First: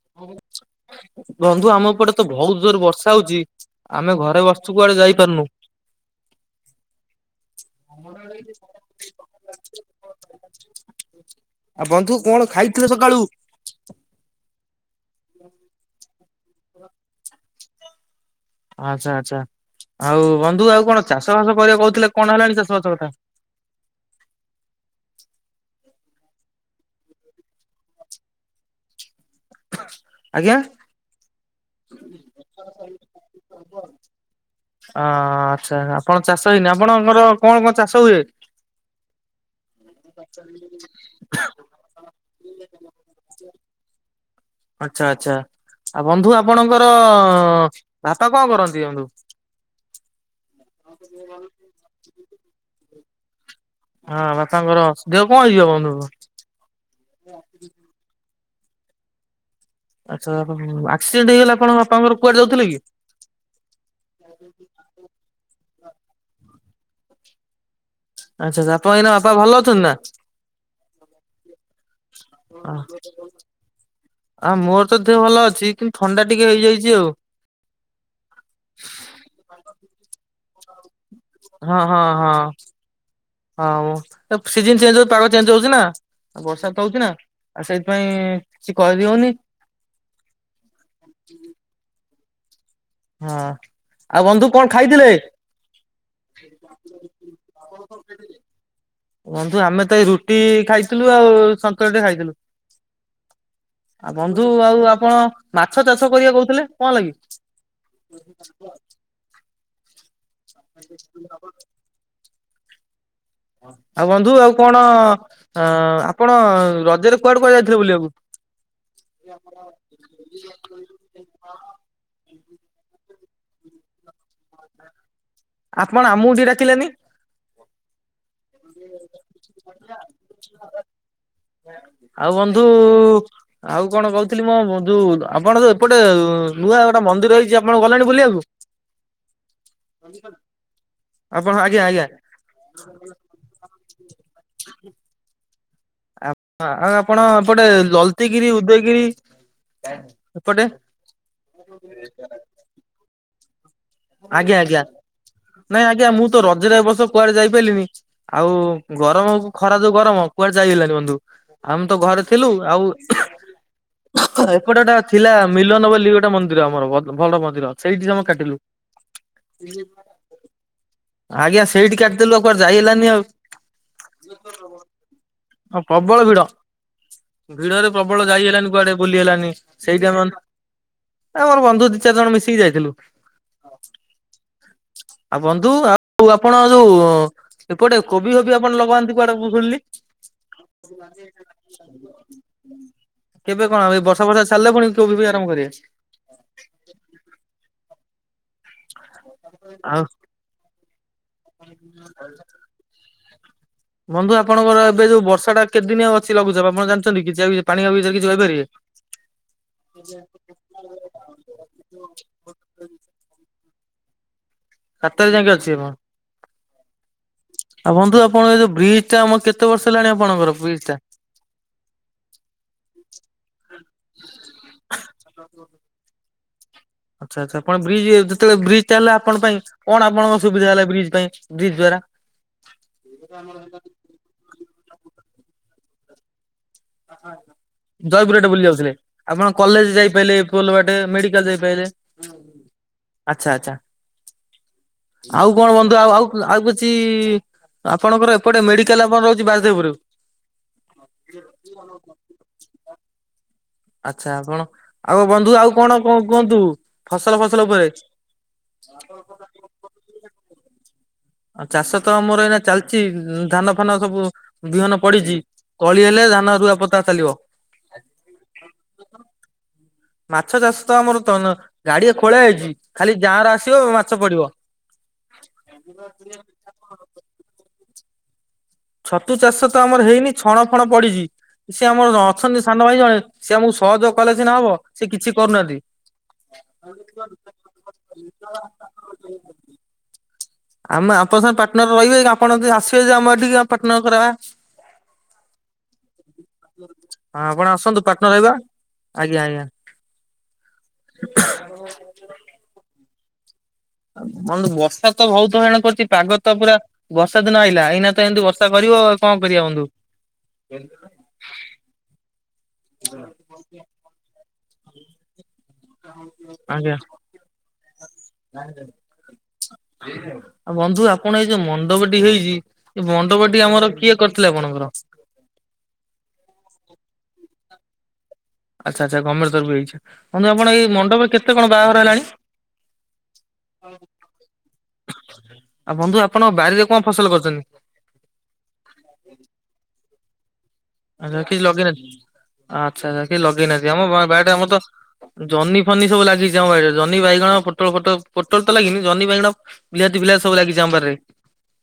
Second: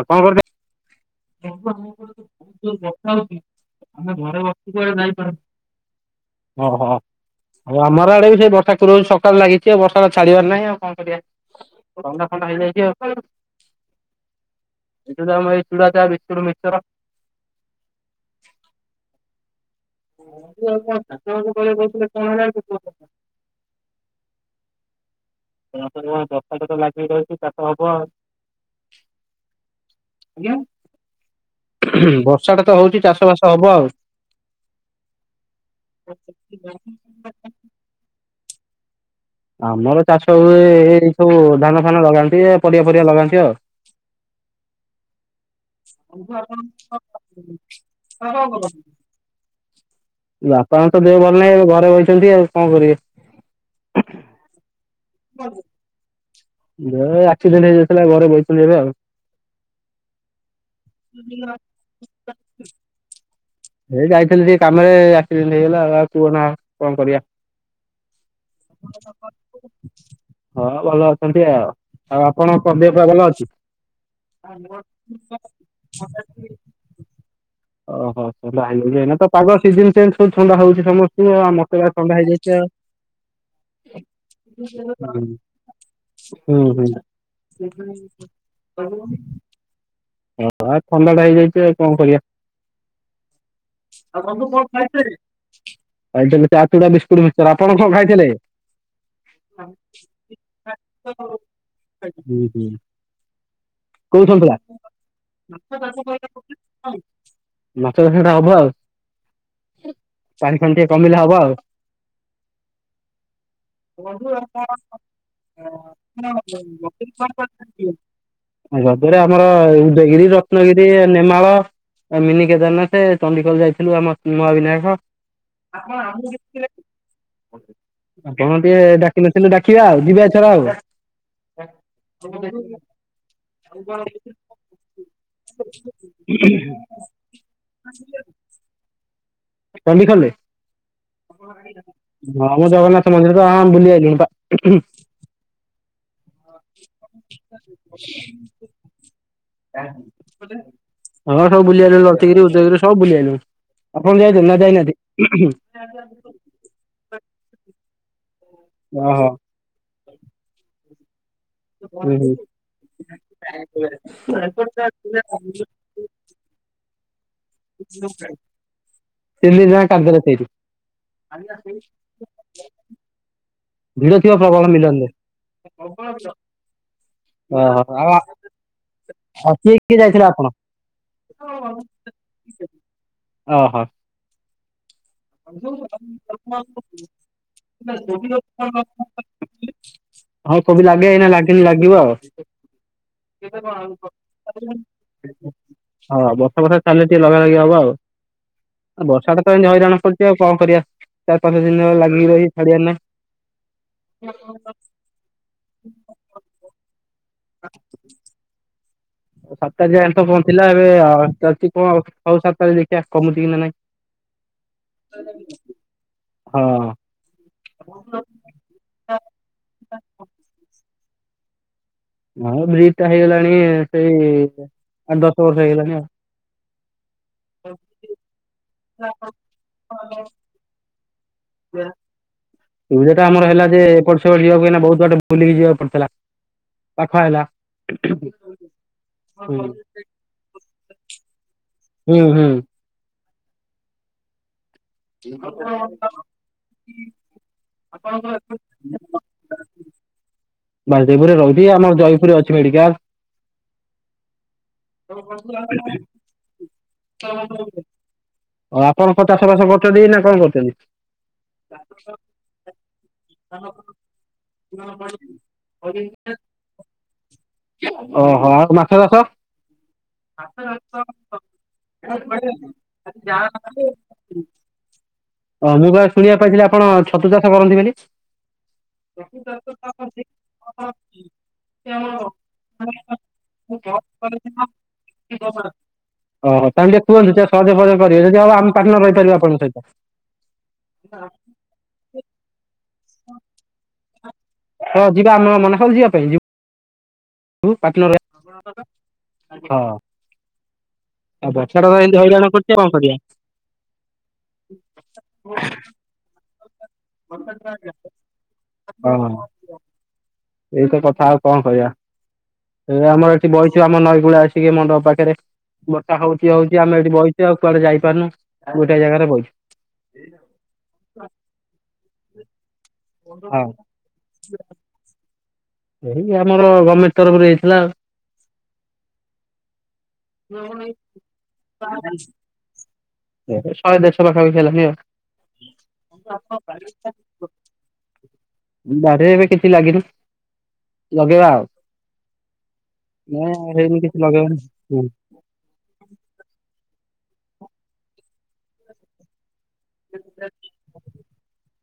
ଆଉ କଣ କରିଦେ ବନ୍ଧୁ ଆମ ପଟେ ତ ଭୋଉତ ଜୋରେ ବର୍ଷା ହୋଉଚି ଆମେ ଘରେ ବସଚୁ କୁଆଡେ ଯାଇପାରୁନୁ। ଓହୋ। ଆଉ ଆମର ଆଡେ ବି ସେଇ ବର୍ଷା ତୁର ସକାଳୁ ଲାଗିଚି ଆଉ ବର୍ଷା ତ ଛାଡିବାର ନାହିଁ ଆଉ କଣ କରିବା। ଆଉ ବନ୍ଧୁ ଥଣ୍ଡା କଣ ଫଣ୍ଡା ଖାଇଥିଲେ ହେଇଯାଇଚି ଆଉ। ସକାଳୁ? ଆମ ଏଇ ଚୁଡ଼ା, ଚାଆ, ବିସ୍କୁଟ, ମିକ୍ସର। ଆଚ୍ଛା ଆଚ୍ଛା ଆଉ ବନ୍ଧୁ ଆଉ ବର୍ଷା କଣ ଟା ଚାଷ ବାସ କରିବାକୁ କହୁଥିଲେ କଣ ହେଲାଣି ଚାଷବାସ କଥା? [unintelligible] ଦଶାଟା ତ ଲାଗି ରହୁଚି ଚାଷ ହବ ଆଉ। ଆଜ୍ଞା? ବର୍ଷାଟା ତ ହୋଉଚି ଚାଷବାସ ହବ ଆଉ। ଅ ଆଚ୍ଛା ଆପଣ ଚାଷ ହେଇନି ଆପଣଙ୍କର କଣ କଣ ଚାଷ ହୁଏ? ଆମର ଚାଷ ହୁଏ ଏଇ ସବୁ ଧାନ ଫାନ ଲଗାନ୍ତି ପରିବା ପରିବା ଲଗାନ୍ତି ଆଉ। ଆଚ୍ଛା ଆଚ୍ଛା ଆଉ ବନ୍ଧୁ ଆପଣଙ୍କର ବାପା କଣ କରନ୍ତି ବନ୍ଧୁ? ବାପା ମା ତ ଦେହ ଭଲ ନାହିଁ ଏ ଘରେ ରହିଛନ୍ତି ଆଉ କଣ କରିବେ? ହଁ ବାପାଙ୍କର ଦେହ କଣ ହେଇଯିବ ବନ୍ଧୁ? ମୋର ଆକ୍ସିଡେଣ୍ଟ ହେଇଯାଇଥିଲା ଘରେ ବହିସଥିଲି ଏବେ ଆଉ। ଆଚ୍ଛା ଆକ୍ସିଡେଣ୍ଟ ହେଇଗଲା କଣ ବାପାଙ୍କର କୁଆଡେ ଯାଉଥିଲେ କି? ହେଇ ଯାଇଥିଲି ଟିକେ କାମରେ ଆକ୍ସିଡେଣ୍ଟ ହେଇଗଲା ଆଉ ଆଉ କୁହ ନା କଣ କରିବା। ଆଚ୍ଛା ଆପଣ ବାପା ଭଲ ଅଛନ୍ତି ନା? ହଁ ଭଲ ଅଛନ୍ତି ଆଉ। ଆଉ ଆପଣ କଣ ଦେହ ପ ଭଲ ଅଛି? ଆଁ ମୋର ତ ଦେହ ଭଲ ଅଛି କିନ୍ତୁ ଥଣ୍ଡା ଟିକେ ହେଇଯାଇଛି ଆଉ। ଓହୋ ତ ପାଗ ସିଜନ ଚେଞ୍ଜ ସବୁ ଥଣ୍ଡା ହଉଛି ସମସ୍ତେ ତୁ ହଁ ମତେ ବା ହଁ ଥଣ୍ଡା ହଁ ହେଇଯାଇଛ। ହଁ ସିଜନ ଚେଞ୍ଜ ହଉ ପାଗ ଚେଞ୍ଜ ହଉଛି ନା। ହୁଁ ବର୍ଷା ହୁଁ ହୁଁ ହଉଛି ନା ଆଉ ସେଇଥିପାଇଁ କିଛି କରିହଉନି। ଓହ ଆଉ ଥଣ୍ଡା ଟା ହେଇଯାଇଛି ଆଉ କଣ କରିବା। ହଁ ଆଉ ବନ୍ଧୁ କଣ ଖାଇଥିଲେ? ଆାଇ ଚା, ଚୁଡା, ବିସ୍କୁଟ, ମିକ୍ସଚର। ଆପଣ କଣ ଖାଇଥିଲେ? ବନ୍ଧୁ ଆମେ ତ ଏଇ ରୁଟି ଖାଇଥିଲୁ ଆଉ ସନ୍ତରା ଟ ଖାଇଥିଲୁ। ହୁଁ ହୁଁ ଆଉ କୋଉ ବନ୍ଧୁ ସନ୍ତୁଳା? ଆଉ ଆପଣ ମାଛ ଚାଷ କରିବାକୁ କହୁଥିଲେ କଣ ଲାଗି? ମାଛ ଚାଷ ଟା ହବ ଆଉ ଚାରି ଖା ଟିକେ କମିଲେ ହବ ଆଉ। ଆଉ ବନ୍ଧୁ ଆଉ କଣ ଅ ଆପଣ ରଜରେ କୁଆଡେ କୁହା ଯାଇଥିଲେ ବୁଲିଆକୁ। ଗଜରେ ଆମର ଉଦୟଗିରି, ରତ୍ନଗିରି, ନେମାଳ ମିନି କେଦାରନାଥ ଚଣ୍ଡିଖୋଲ ଯାଇଥିଲୁ ଆମ ମହାବିିନାୟକ। ଆପଣ ଆମକୁ ଟିକେ ଡାକିଲେନି। ଆ କଣ ଟିକେ ଡାକିନଥିଲେୁ ଡାକିବା ଆଉ ଯିବା ଛଡା ଆଉ। ଆଉ ବନ୍ଧୁ ଆଉ କଣ କହୁଥିଲି ମଁ ଯୋଉ ଆପଣ ଯୋଉ ଏପଟେ ନୂଆ ଗୋଟେ ମନ୍ଦି ରହିଛି ଆପଣ ଗଲାଣି ବୁଲିବାକୁ? ଚଣ୍ଡିଖୋଲରେ। ଆପଣ ଆଜ୍ଞା ଆଜ୍ଞା। ହଁ ମୁଁ ଜଗନ୍ନାଥ ମନ୍ଦିର ତ ବୁଲି ଆଇଲିଣି। ଆଉ ଆପଣ ଏପଟେ ଲଲତିଗିରି, ଉଦୟଗିରି ଏପଟେ ହଁ ସବୁ ବୁଲିିବାଲେ ଲଲତିଗିରି, ଉଦୟଗିରି ସବୁ ବୁଲି ଆଲୁ ଆପଣ ଯାଇ ଆଜ୍ଞା ନା ଆଜ୍ଞା ଯାଇନାହାନ୍ତି? ନାଇଁ ଆଜ୍ଞା ମୁଁ ତ ରଜରେ ଏ ବର୍ଷ କୁଆଡେ ଯାଇପାରିଲିନି ଆଉ ଓହୋ। ଗରମ ହବ ଖରା ଦୁ ଗରମ କୁଆଡେ ଯାଇଗଲାନି ବନ୍ଧୁ ଆମେ ତ ହୁଁ ଘରେ ହୁଁ ଥିଲୁ ଆଉ। ଏପଟେଟା ଥିଲା ମିଲନ ବୋଲି ଗୋଟେ ମନ୍ଦିର ଆମର ଭଲ ମନ୍ଦିର ସେଇଠି ଆମେ କାଟିଲୁ। ତିନି ଦିନ ଯାକ କାଟିଦେଲେ ସେଇଠି। ଆଜ୍ଞା ସେଇଠି କାଟିଦେଲୁ କୁଆେ ଯାଇ ହେଲାନି ଆଉ। ଭିଡ ଥିବା ପ୍ରବଳ ମିଲନ୍ତେ। ହଉ ପ୍ରବଳ ଭିଡ। ଓହୋ ଭିଡରେ ଆଉ ପ୍ରବଳ ଯାଇ ହେଲାନି କୁଆଡେ ବୁଲି ହେଲାନି ଆଉ କିଏ କିଏ ଯାଇଥିଲେ ସେଇଠିମ ଆପଣ? ଆ ମୋର ବନ୍ଧୁ ଦି, ଚାରି ଜଣ ମିଶିକି ଯାଇଥିଲୁ। ଓହୋ। ଆଉ ବନ୍ଧୁ ଆଉ ଆପଣ ଯୋଉ ଏପଟେ କୋବି ହୋବି ଆପଣ ଲଗାନ୍ତି କୁଆଡେ ଶୁଣିଲି? ହଁ କୋବି ଲାଗେ ଏଇ ଲାଗେନି ଲାଗିବ ଆଉ। କେବେ କଣ ଏ ବର୍ଷା ବର୍ଷା ଛାଡ଼ିଲେ ପୁଣି କୋବି ବି ଆରମ୍ଭ କରିବେ? ହଁ ବର୍ଷା ବର୍ଷା ଛାଡିଲେ ଟିକେ ଲଗା ଲଗି ହବ ଆଉ ବର୍ଷାଟା ତ ହଇରାଣ କରୁଛି ଆଉ। କଣ କରିବା ଚାରି, ପାଞ୍ଚ ଦିନ ଲାଗିକି ରହି ଛାଡିବାର ନାହିଁ ବନ୍ଧୁ ଆପଣଙ୍କର ଏବେ ଯୋଉ ବର୍ଷା ଟା କେଦିନି ଅଛି ଲଘୁଚାପ ଆପଣ ଜାଣିଛନ୍ତି କିଛି ପାଣିପାଗ କିଛି କହିପାରିବେ? ସାତ ଯେ ଆଠ ପହଞ୍ଚିଲା ଏବେ ଅଛି କଣ ସଉ ସାତଟାର ଦେଖିବା କମୁଛି କି ନା ନାଇଁ। ସାତ ତାରିଖ ଯାଇକି ଅଛିି ମ। ହଁ ଆଉ ବନ୍ଧୁ ଆପଣଙ୍କ ଏ ଯୋଉ ବ୍ରିଜ ଟା ଆମର କେତେ ବର୍ଷ ହେଲାଣି ଆପଣଙ୍କର ବ୍ରିଜ ଟା? ହଁ ବ୍ରିଜ ଟା ହେଇଗଲାଣି ସେଇ ଆଠ, ଦଶ ବର୍ଷ ହେଇଗଲାଣି ଆଉ। ଆଛା ଆଛା ଆପଣ ବ୍ରିଜ୍ ଯେତେବେଳେ ବ୍ରିଜ ହେଲା ଆପଣ ପାଇଁ କଣ ଆପଣଙ୍କ ସୁବିଧ ହେଲା ବ୍ରିଜ୍ ପାଇଁ? ବ୍ରିଜ ଦ୍ଵାରା? ସୁବିଧା ଟା ଆମର ହେଲା ଯେ ଏପଟେ ସେପଟ ଯିବାକୁ ଏ ନା ବହୁତ ବାଟ ଭୁଲିକି ଯିବାକୁ ପଡିଥିଲା। ଫ ଲା। ଜୟପୁରଟେ ବୁଲି ଯାଉଥିଲେ ଆପଣ କଲେଜ ଯାଇପାରଲେ ପୋଲବାଟେ ମେଡିକାଲ ଯାଇପାରିଲେ। ହୁଁ, ହୁଁ। ଆଛା ଆଛା ଆଉ କଣ ବନ୍ଧୁ ଆଉ ଆଉ କିଛି ଆପଣଙ୍କର ଏପଟେ ମେଡିକାଲ ଆପଣ ରହୁଛି ବାସୁଦେବପୁରୁ। ବାସୁଦେବପୁରରେ ରହୁଛି ଆମର ଜୟପୁରରେ ଅଛି ମେଡିକାଲ। ଆଛା ଆପଣ ଆଉ ବନ୍ଧୁ ଆଉ କଣ କୁହନ୍ତୁ ଫସଲ ଫସଲ ଉପରେ ଆଉ ଆପଣଙ୍କ ଚାଷ ବାସ କରୁଛନ୍ତି ନା କଣ କରୁଛନ୍ତି? ଆଉ ଚାଷ ତ ଆମର ଏଇ ଚାଲିଛି ଧାନ ଫାନ ସବୁ ବିହନ ପଡିଛି। କଳି ହେଲେ ଧାନ ରୁଆ ପୋତା ଚାଲିବ। ଓ ହୋ ଆଉ ମାଛ ଚାଷ। ମାଛ ଚାଷ ତ ଆମର ତନ ଗାଡିଆ ଖୋଳା ହେଇଛି ଖାଲି ଗାଁର ଆସିବ ମାଛ ପଡିବ। ହଁ ମୁଁ କ ଶୁଣିବାକୁ ପାଇଥିଲି ଆପଣ ଛତୁ ଚାଷ କରନ୍ତି ବୋଲି। ଛତୁ ଚାଷ ତ ଆମର ହେଇନି ଛଣ ଫଣ ପଡିଛି। ସିଏ ଆମର ଅଛନ୍ତି ସାନ ଭାଇ ଜଣେ ସି ଆମକୁ ସହଯୋଗ କଲେ ସିନା ହବ ସେ କିଛି କରୁନାହାନ୍ତି। ଓହ ତାକୁ ଟିକେ କୁହନ୍ତୁ। ଯେ ସହଯୋଗ ଫଯୋଗ କରିବେ ଯଦି ହବ ଆମେ ପାର୍ଟନର ରହିପାରିବା ଆପଙ୍କ ସହିତ। ଆମେ ଆପଣ ସାଙ୍ଗେ ପାଟନର ରହିବେ କି ଆପଣ ଯଦି ଆସିବେ ଯେ ଆମ ଅଥିକି ପାଟନର କରବା। ହଁ ଯିବା ଆମେ ମନା ହେଉଛି ଯିବା ପାଇଁ ଯି ହଁ ଆପଣ ଆସନ୍ତୁ ପାଟନର ରହିବା ଆଜ୍ଞା ଆଜ୍ଞା। ସେଟା ଏମତି ହଇରାଣ କରୁଛ କଣ କରିବା? ବନ୍ଧୁ ବର୍ଷା ତ ବହୁତ ହଇରାଣ କରୁଛି ପାଗ ତ ପୁରା ବର୍ଷା ଦିନ ଆଇଲା ଏଇନା ତ ଏମିତି ବର୍ଷା କରିବ ଆଉ ହଁ କଣ କରିବା ବନ୍ଧୁ। ଏଇତ କଥା ଆଉ କଣ କହିବା ଏ ଆମର ଏଠି ବୈଛୁ ଆମ ନଈ କୂଳ ଆସିକି ମଣ୍ଡପ ପାଖରେ। ବୋଟା ହଉଛି ହଉଛି ଆଜ୍ଞା ଆମେ ଏଠି ବହିଛୁ ଆଉ କୁଆଡେ ଯାଇପାରୁନୁ ଆ ଗୋଟେ ଜାଗାରେ ବହିଛୁ। ଆଉ ବନ୍ଧୁ ଆପଣ ଏଇ ଯୋଉ ମଣ୍ଡପଟି ହେଇଛି ଏ ହଁ ମଣ୍ଡପଟି ଆମର କିଏ କରିଥିଲେ ଆପଣଙ୍କର। ଏଇ ଆମର ଗମେଟେ ତରଫରୁ ହେଇଥିଲା ଆଉ ଆଛା ଆଛା ଗମେଟ ତରଫରୁ ହେଇଛି ବନ୍ଧୁ ଆପଣ ଏଇ ମଣ୍ଡପରେ କେତେ କଣ ବାହାଘର ହେଲାଣି? ଶହେ ଦେଢଶ ପାଖା ପାଖି ହେଲାଣି। ଆଉ ବନ୍ଧୁ ଆପଣ ବାରିରେ କଣ ଫସଲ [unintelligible] କରିଛନ୍ତି ବାରି ରେ ଏବେ କିଛି ଲାଗିନି। ଆଛା ଲଗେଇବା କିଛି ଆଉ ଲଗେଇନାହାନ୍ତି ଆଛା ଆଛା କିଛି ନା ଲଗେଇନାହାନ୍ତି ହେଇନି ଆମ କିଛି ବାରିଟେ ଲଗେଇବାନି ଆମର ତ ହୁଁ ଜହ୍ନି ଫନି ସବୁ ଲାଗିଛି ଆମ ବାଇରେ ଜହ୍ନି ବାଇଗଣ ପୋଟ ପୋଟ ପୋଟଳ ତ ଲାଗିନି ଜହ୍ନି ବାଇଗଣ ବିଲହାତି ବିଲାତି ସବୁ ଲାଗିଛି ଆମ ବାରିରେ।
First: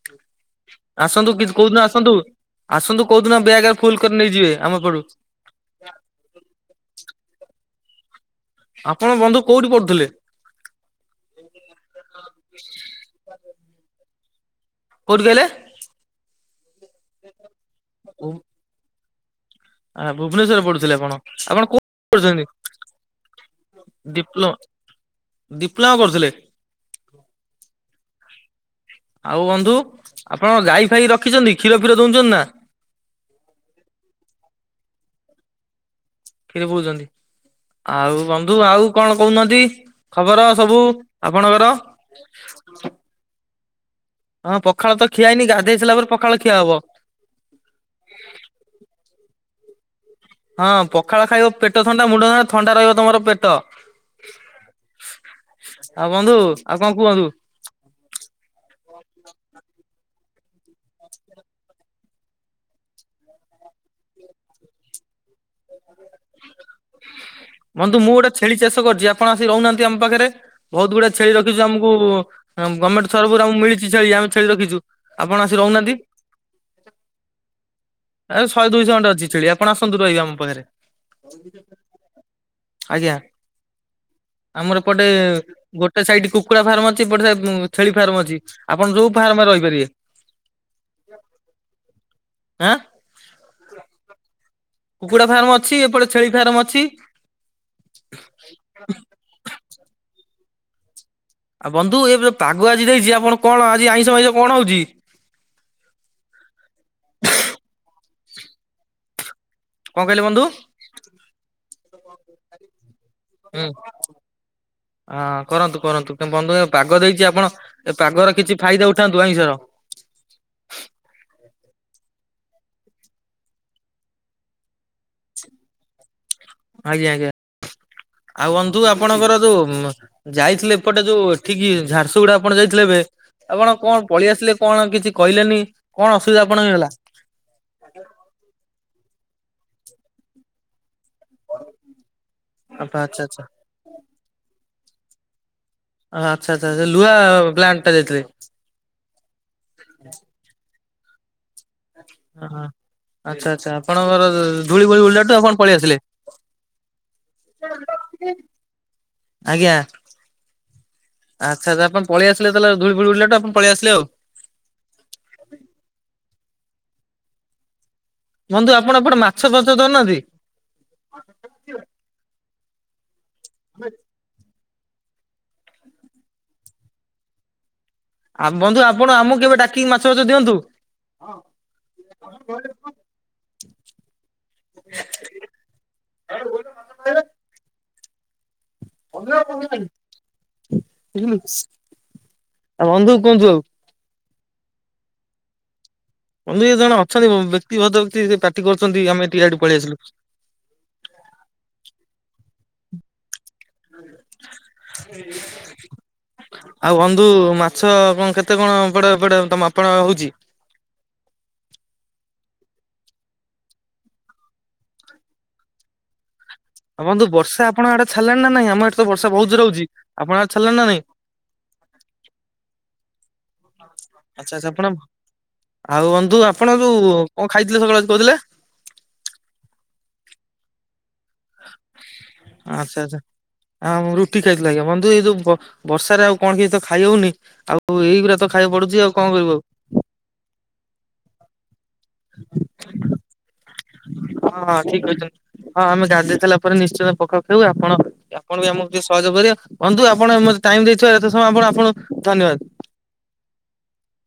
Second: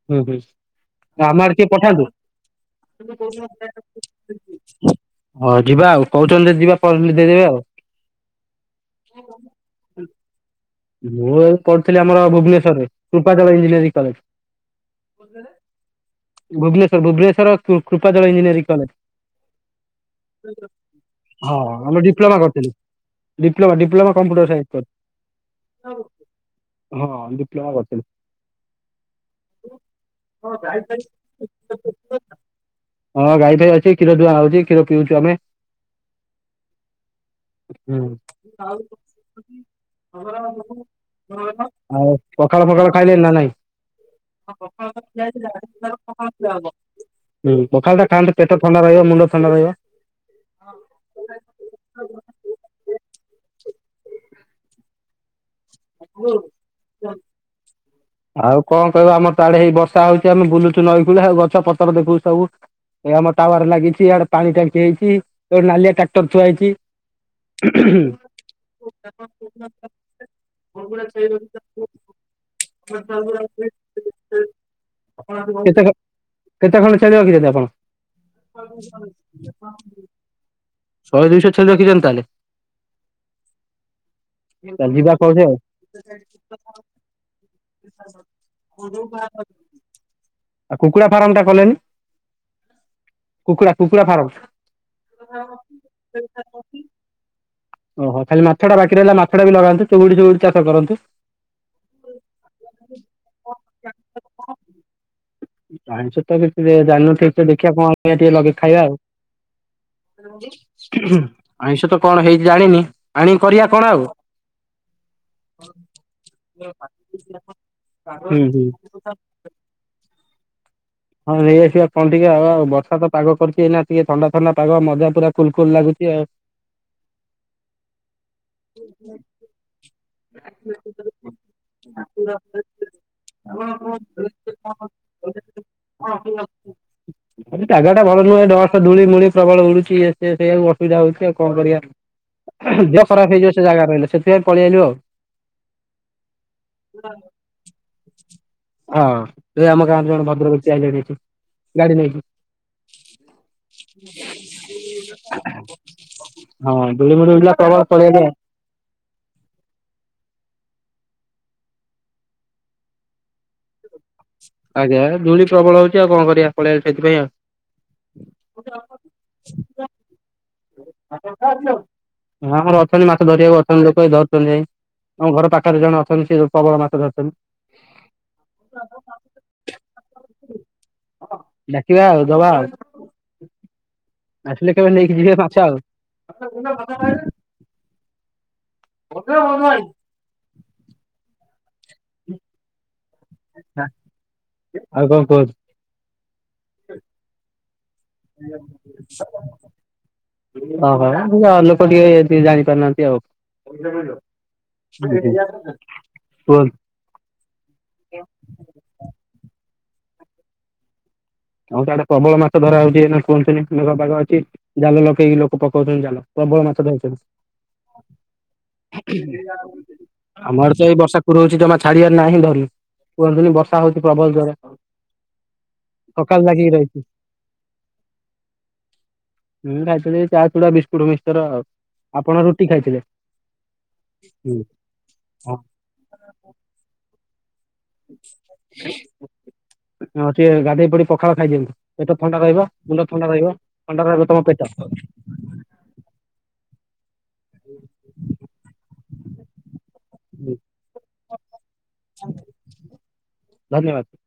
ହୁଁ ହୁଁ ଆସନ୍ତୁ ଆମ କି ଆଡେ କୋଉ ଟିକେ ଦିନ ପଠାନ୍ତୁ ଆସନ୍ତୁ ଆସନ୍ତୁ କୋଉଦିନ ବେଗ ଫୁଲ କରି ନେଇଯିବେ ଆମ ଘରୁ। ହଁ ଯିବା ଆଉ କହୁଛନ୍ତି ଯିବା ପ ଦେଇଦେବେ ଆଉ ଆପଣ ବନ୍ଧୁ କୋଉଠି ପଢୁଥିଲେ? ମୁଁ ଏ ପଢଥିଲି ଆମର ଭୁବନେଶ୍ୱରରେ, କୃପାଦଳ ଇଞ୍ଜିନିୟରିଂ କଲେଜ। କୋଉଠି ଦେଲେ? Bhubaneswar, Bhubaneswar Kripajal engineering college. ଭୁବନେଶ୍ୱରରେ ପଢୁଥିଲେ ଆପଣ ହଁ, ଆପଣ କୋଉ ଆମ ଡିପ୍ଲୋମା କରୁଛନ୍ତି କରିଥିଲି। ଡିପ୍ଲୋମା, ଡିପ୍ଲୋମା କମ୍ପୁଟର ସାଇନ୍ସ କ ଡିପ୍ଲୋମା କରୁଥିଲେ? ହଁ, ଡିପ୍ଲୋମା କରୁଥିଲି। ଆଉ ବନ୍ଧୁ, ଆପଣ ଗାଈ ଫାଇ ରଖିଚନ୍ତି, କ୍ଷୀର ଫିର ଦୁହୁଚନ୍ତି ନା? ହଁ ଗାଇ ଫାଇ ଅଛି, କ୍ଷୀର ଦୁହାଁହଉଚି, କ୍ଷୀର ପିଉଚୁ ଆମେ। କ୍ଷୀର ପିଉଚନ୍ତି, ହୁଁ ଆଉ ବନ୍ଧୁ ଆଉ କଣ କହୁନାହାନ୍ତି, ଖବର ସବୁ ସବୁ ଆପଣଙ୍କର? ପକାଳ ଫଖାଳ ଖାଇଲେଣିନା, ନା ନାଇଁ? ହଁ, ପଖାଳ ତ ଖିଆହେଇନି, ଗାଧଇସାରିଲା ପରେ ପଖାଳ ଖିଆ ହବ। ହୁଁ, ପଖାଳଟା ଖାଆନ୍ତୁ, ପେଟ ଥଣ୍ଡା ରହିବ, ମୁଣ୍ଡ ଥଣ୍ଡା ରହିବ। ହଁ ପଖାଳ ଖାଇବ, ପେଟ ଥଣ୍ଡା, ମୁଣ୍ଡ ଥଣ୍ଡା, ଥଣ୍ଡା ରହିବ ତମର ପେଟ। [unintelligible] ବନ୍ଧୁ ଆଉ କଣ [unintelligible] [unintelligible] ଆଉ କଣ କହିବ, ଆମର ତ ଆଡେ ହେଇ ବର୍ଷା ହଉଚି, ଆମେ ବୁଲୁଚୁ ନଈକୂଳେ ଆଉ, ଗଛ ପତ୍ର ଦେଖୁଚୁ ସବୁ। ଏ ଆମ ଟାୱାର ଲାଗିଚି, ଆଡେ ପାଣି ଟାଙ୍କି ହେଇଚି, ଏଇେ ନାଲିଆ ଟ୍ରାକ୍ଟର ଥୁଆ ହେଇଚି। ବନ୍ଧୁ, ମୁଁ ଗୋଟେ ଛେଳି ଚାଷ କରିଚି, ଆପଣ ଆସି ରହୁନାହାନ୍ତି ଆମ ପାଖରେ। ବହୁତ ଗୁଡା ଛେଳି ରଖିଛୁ ଆମୁକୁ, ଗମେଣ୍ଟ ତରଫରୁ ଆମକୁ ମିଳିଚି ଛେଳି, ଆମେ ଛେଳି ରଖିଛୁ। ଆପଣ ଆସି କେତେ ରହୁନାହାନ୍ତି? କେତେ ଖଣ୍ଡେ ଛେଳି ରଖିଛନ୍ତି ଆପଣ‌? ଏ ଶହେ ଦୁଇଶହ ଖଣ୍ଡେ ଅଛି ଛେଳି ଆପଣ ଆସନ୍ତୁ ରହିବେ ଆମ ପାଖରେ ଶହେ ଦୁଇଶହ ଛେଳି ରଖିଛନ୍ତି ତାହଲେ? ଆଜ୍ଞା। ଆମର ଏପଟେ ଯିବା କହୁଛେ ଆଉ ଗୋଟେ ସାଇଟ କୁକୁଡା ଫାର୍ମ ଅଛି, ଏପଟ ସାଇଟ ଛେଳି ଫାର୍ମ ଅଛି, ଆପଣ ଯୋଉ ଫାର୍ମ ରେ ରହିପାରିବେ। ଆଉ କୁକୁଡ଼ା ଫାରମ ଟା କଲେନି, ଆଁ କୁକୁଡ଼ା କୁକୁଡ଼ା ଫାର୍ମ? କୁକୁଡ଼ା ଫାର୍ମ ଅଛି, ଏପଟେ ଛେଳି ଫାର୍ମ ଅଛି। ଓହୋ, ଖାଲି ମାଛ ଟା ବାକି ରହିଲା, ମାଛ ଟା ବି ଲଗାନ୍ତୁ, ଚୁଙ୍ଗୁଡି ଫିଙ୍ଗୁଢି ଚାଷ କରନ୍ତୁ। ଆଉ ବନ୍ଧୁ ଏ ପାଗ ଆଜି ଦେଇଚି, ଆପଣ କଣ ଆଜି ଆଇଁଷ ଫାଇଁଷ କଣ ହଉଚି? ଜାଣିଚୁ ତ, କିଛି ଜାଣିନୁ ଠିକସେ, ଦେଖିବା କଣ ଆଣିବା ଟିକେ ଲଗେଇ ଖାଇବା ଆଉ। କଣ କହିଲେ ବନ୍ଧୁ? ଆଇଁଷ ତ କଣ ହେଇଚି ଜାଣିନି ଆଣିକି ହୁଁ କରିବା କଣ ଆଉ। ହଁ କରନ୍ତୁ, କରନ୍ତୁ, କଁ ବନ୍ଧୁ ଏ ପାଗ ଦେଇଚି ଆପଣ, ଏ ପାଗର ହୁଁ କିଛି ହୁଁ। ଫାଇଦା ଉଠାନ୍ତୁ ଆାଇଁଷର। ହଁ ନେଇଆସିବା କଣ ଟିକେ ଆଉ, ଆଉ ବର୍ଷା ତ ପାଗ କରୁଚି ଏଇନା ଟିକେ ଥଣ୍ଡା ଥଣ୍ଡା ପାଗ, ମଜା ପୁରା କୁଲ କୁଲ ଲାଗୁଚି ଆଉ। ଆଜ୍ଞା ଆଜ୍ଞା। ଆଉ ବନ୍ଧୁ, ଆପଣଙ୍କର ଯୋଉ ଯାଇଥିଲେ ଏପଟେ ଯୋଉ ଏଠିକି ଝାରସୁଗୁଡା ଆପଣ ଯାଇଥିଲେ ଏବେ ଆପଣ କଣ ପଳେଇ ଆସିଲେ, କଣ କିଛି କହିଲେନି। [unintelligible] କଣ ଅସୁବିଧା ଆପଣଙ୍କ ହେଲା? ସେଠି ଜାଗାଟା ଭଲ ନୁହେଁ, ଡଷ୍ଟ ଧୂଳି ମୂଳି ପ୍ରବଳ ଉଡୁଛି, ଇଏ ସିଏ ସେଇକୁ ଅସୁବିଧା ହଉଚି ଆଉ କଣ କରିବା? ଆଚ୍ଛା ଦେହ ଖରାପ ଆଚ୍ଛା ହେଇଯିବ ସେ ଜାଗାରେ ରହିଲେ, ସେଥିପାଇଁ ପଳେଇ ଆଇଲୁ ଆଉ। ଆଛା ଆଛା, ସେ ଲୁହା ପ୍ଲାଣ୍ଟ ଟା ଯାଇଥିଲେ। ହଁ, ଏଇ ଆମ ଗାଁରେ ଜଣେ ଭଦ୍ର ବ୍ୟକ୍ତି ଆଇଲାଣି ଏଇଠିକି। ହ ଆଚ୍ଛା ଆଚ୍ଛା ଆପଣଙ୍କର ଧୂଳି ଫୂଳି ଉଢିଲାଠୁ ଆପଣ ପଳେଇ ଆସିଲେ। ହଁ ଧୂଳି ମୂଳି ଉଡିଲା ପ୍ରବଳ ପଳେଆଇଲି ଆଉ। ଆଜ୍ଞା। ଆଛା ଆଛା ଆପଣ ପଳେଇ ଆସିଲେ ତାଲେ ଧୁଳି ଫୂଳି ଉଡିଲାଠୁ ଆପଣ ପଳେଇ ଆସେ ଆଉ। ଆଜ୍ଞା ଧୁଳି ପ୍ରବଳ ହଉଚି ଆଉ କଣ କରିବା ପଳେଇଆଇଲି ସେଥିପାଇଁ ଆଉ। ବନ୍ଧୁ ଆପଣ ଏପଟେ ମାଛ ଫଛ ଧରୁ ନାହାନ୍ତି? ହଁ ଆମର ଅଛନ୍ତି ମାଛ ଧରିବାକୁ ଅଛନ୍ତି ଲୋକ ଏ ଧରୁଚନ୍ତି ଯାଇଁକି। ଆମ ଘର ପାଖରେ ଜଣେ ଅଛନ୍ତି ସେ ପ୍ରବଳ ମାଛ ଧରୁଚନ୍ତି। ଆଉ ବନ୍ଧୁ ଆପଣ ଆମକୁ କେବେ ଡାକିକି ମାଛ ଫାଛ ଦିଅନ୍ତୁ। ଡାକିବା ଆଉ ଦବା ଆଉ। [inaudible] ଆସିଲେ କେବେ ନେଇକି ଯିବେ ମାଛ ଆଉ। ଆଉ ବନ୍ଧୁ କୁହନ୍ତୁ। ଆଉ [unintelligible] ଆଉ କଣ କୁଅନ୍ତୁ। ବନ୍ଧୁ ଏ ଜଣେ ଅଛନ୍ତି ବ୍ୟକ୍ତି ଭଦ୍ର ବ୍ୟକ୍ତି ଇଏ ପାଟି କରୁଚନ୍ତି ଆମେ ଟିକେ ଇଆଢେ ପଳେଇ ଆସିଲୁ। ଓହ ଲୋକ ଟିକେ ଜାଣିପାରୁନାହାନ୍ତି ଆଉ। କୁହନ୍ତୁ। ଆଉ ବନ୍ଧୁ ମାଛ କଣ କେତେ କଣ ପଡେ ପଡେ ତ ଆପଣ ହଉଚି? ହଁ ସାଢେ ପ୍ରବଳ ମାଛ ଧରା ହଉଛି ଏଇନେ କୁଇଁଟେଲ ମେଘ ପାଗ ଅଛି ଜାଲ ଲଖେଇକି ଲୋକ ପକଉଚନ୍ତି ଜାଲ। ପ୍ରବଳ ମାଛ ଆଉ ବନ୍ଧୁ ବର୍ଷା ଆପଣଙ୍କ ଆଡେ ଛାଡିଲାଣି ନା ନାଇଁ ଆମ ଏଠି ତ ଧରୁଚନ୍ତି। ବର୍ଷା ବହୁତ ଜୋରେ ହଉଛି ଆପଣଙ୍କ ଆମ ଛାଡିଲାଣି ଆଡେ ନା ତ ଏଇ ନାଇଁ? ବର୍ଷା କୁରୋହୁଚି ଜମା ଛାଡିବାର ନା ହିଁ ଧରୁନି। କୁହନ୍ତୁନି ବର୍ଷା ହଉଚି ପ୍ରବଳ ଆଚ୍ଛା ଯୋରେ। ଆଚ୍ଛା ଆପଣ ଆଉ ବନ୍ଧୁ ଆପଣ ରହିଛି। ଯୋଉ କଣ ଖାଇଥିଲେ ସକାଳେ ଆ କହୁଥିଲେ? ମୁଁ ଖାଇଥିଲି ଚା ଚୁଡା ବିସ୍ ସ୍କୁଟ ମିକ୍ସଚର। ଆଉ ଆପଣ ରୁଟି ଖାଇଥିଲେ? ଆଚ୍ଛା ଆଚଛା ଆ ରୁଟି ଖାଇଥିଲି ଆଜ୍ଞା ବନ୍ଧୁ ଏଇ ଯୋଉ ବର୍ଷାରେ ଆଉ କଣ କିଛି ତ ଖାଇ ହଉନି ଆଉ ଏଇଗୁଡା ତ ଖାଇବା ପଡୁଚି ଆଉ କଣ କରିବୁ ଆଉ। ହଁ ଟିକଏ ଗାଧେଇ ପଡି ପଖାଳ ଖାଇ ଦିଅନ୍ତୁ ପେଟ ଥଣ୍ଡା ରହିବ ମୁଣ୍ଡ ଥଣ୍ଡା ରହିବ। ଥଣ୍ଡା ରହିବ ତମ ଆଉ ପେଟ। ହଁ ହଁ ଠିକ କହିଛନ୍ତି। ହଁ ଆମେ ଗାଧେଇସଇଲା ପରେ ନିଶ୍ଚିତ ପଖାଳ ଖାଇବୁ ଆପଣ ଆପଣ ବି ଆମକୁ ଟିକେ ସହଜଯୋଗ କରିବେ। ବନ୍ଧୁ ଆ ଆପଣ ମତେ ଟାଇମ ଦେଇଥିବ ଏତେ ସମୟ ଆପଣ ଆପଙ୍କୁ ଧନ୍ୟବାଦ। ଧନ୍ୟବାଦ।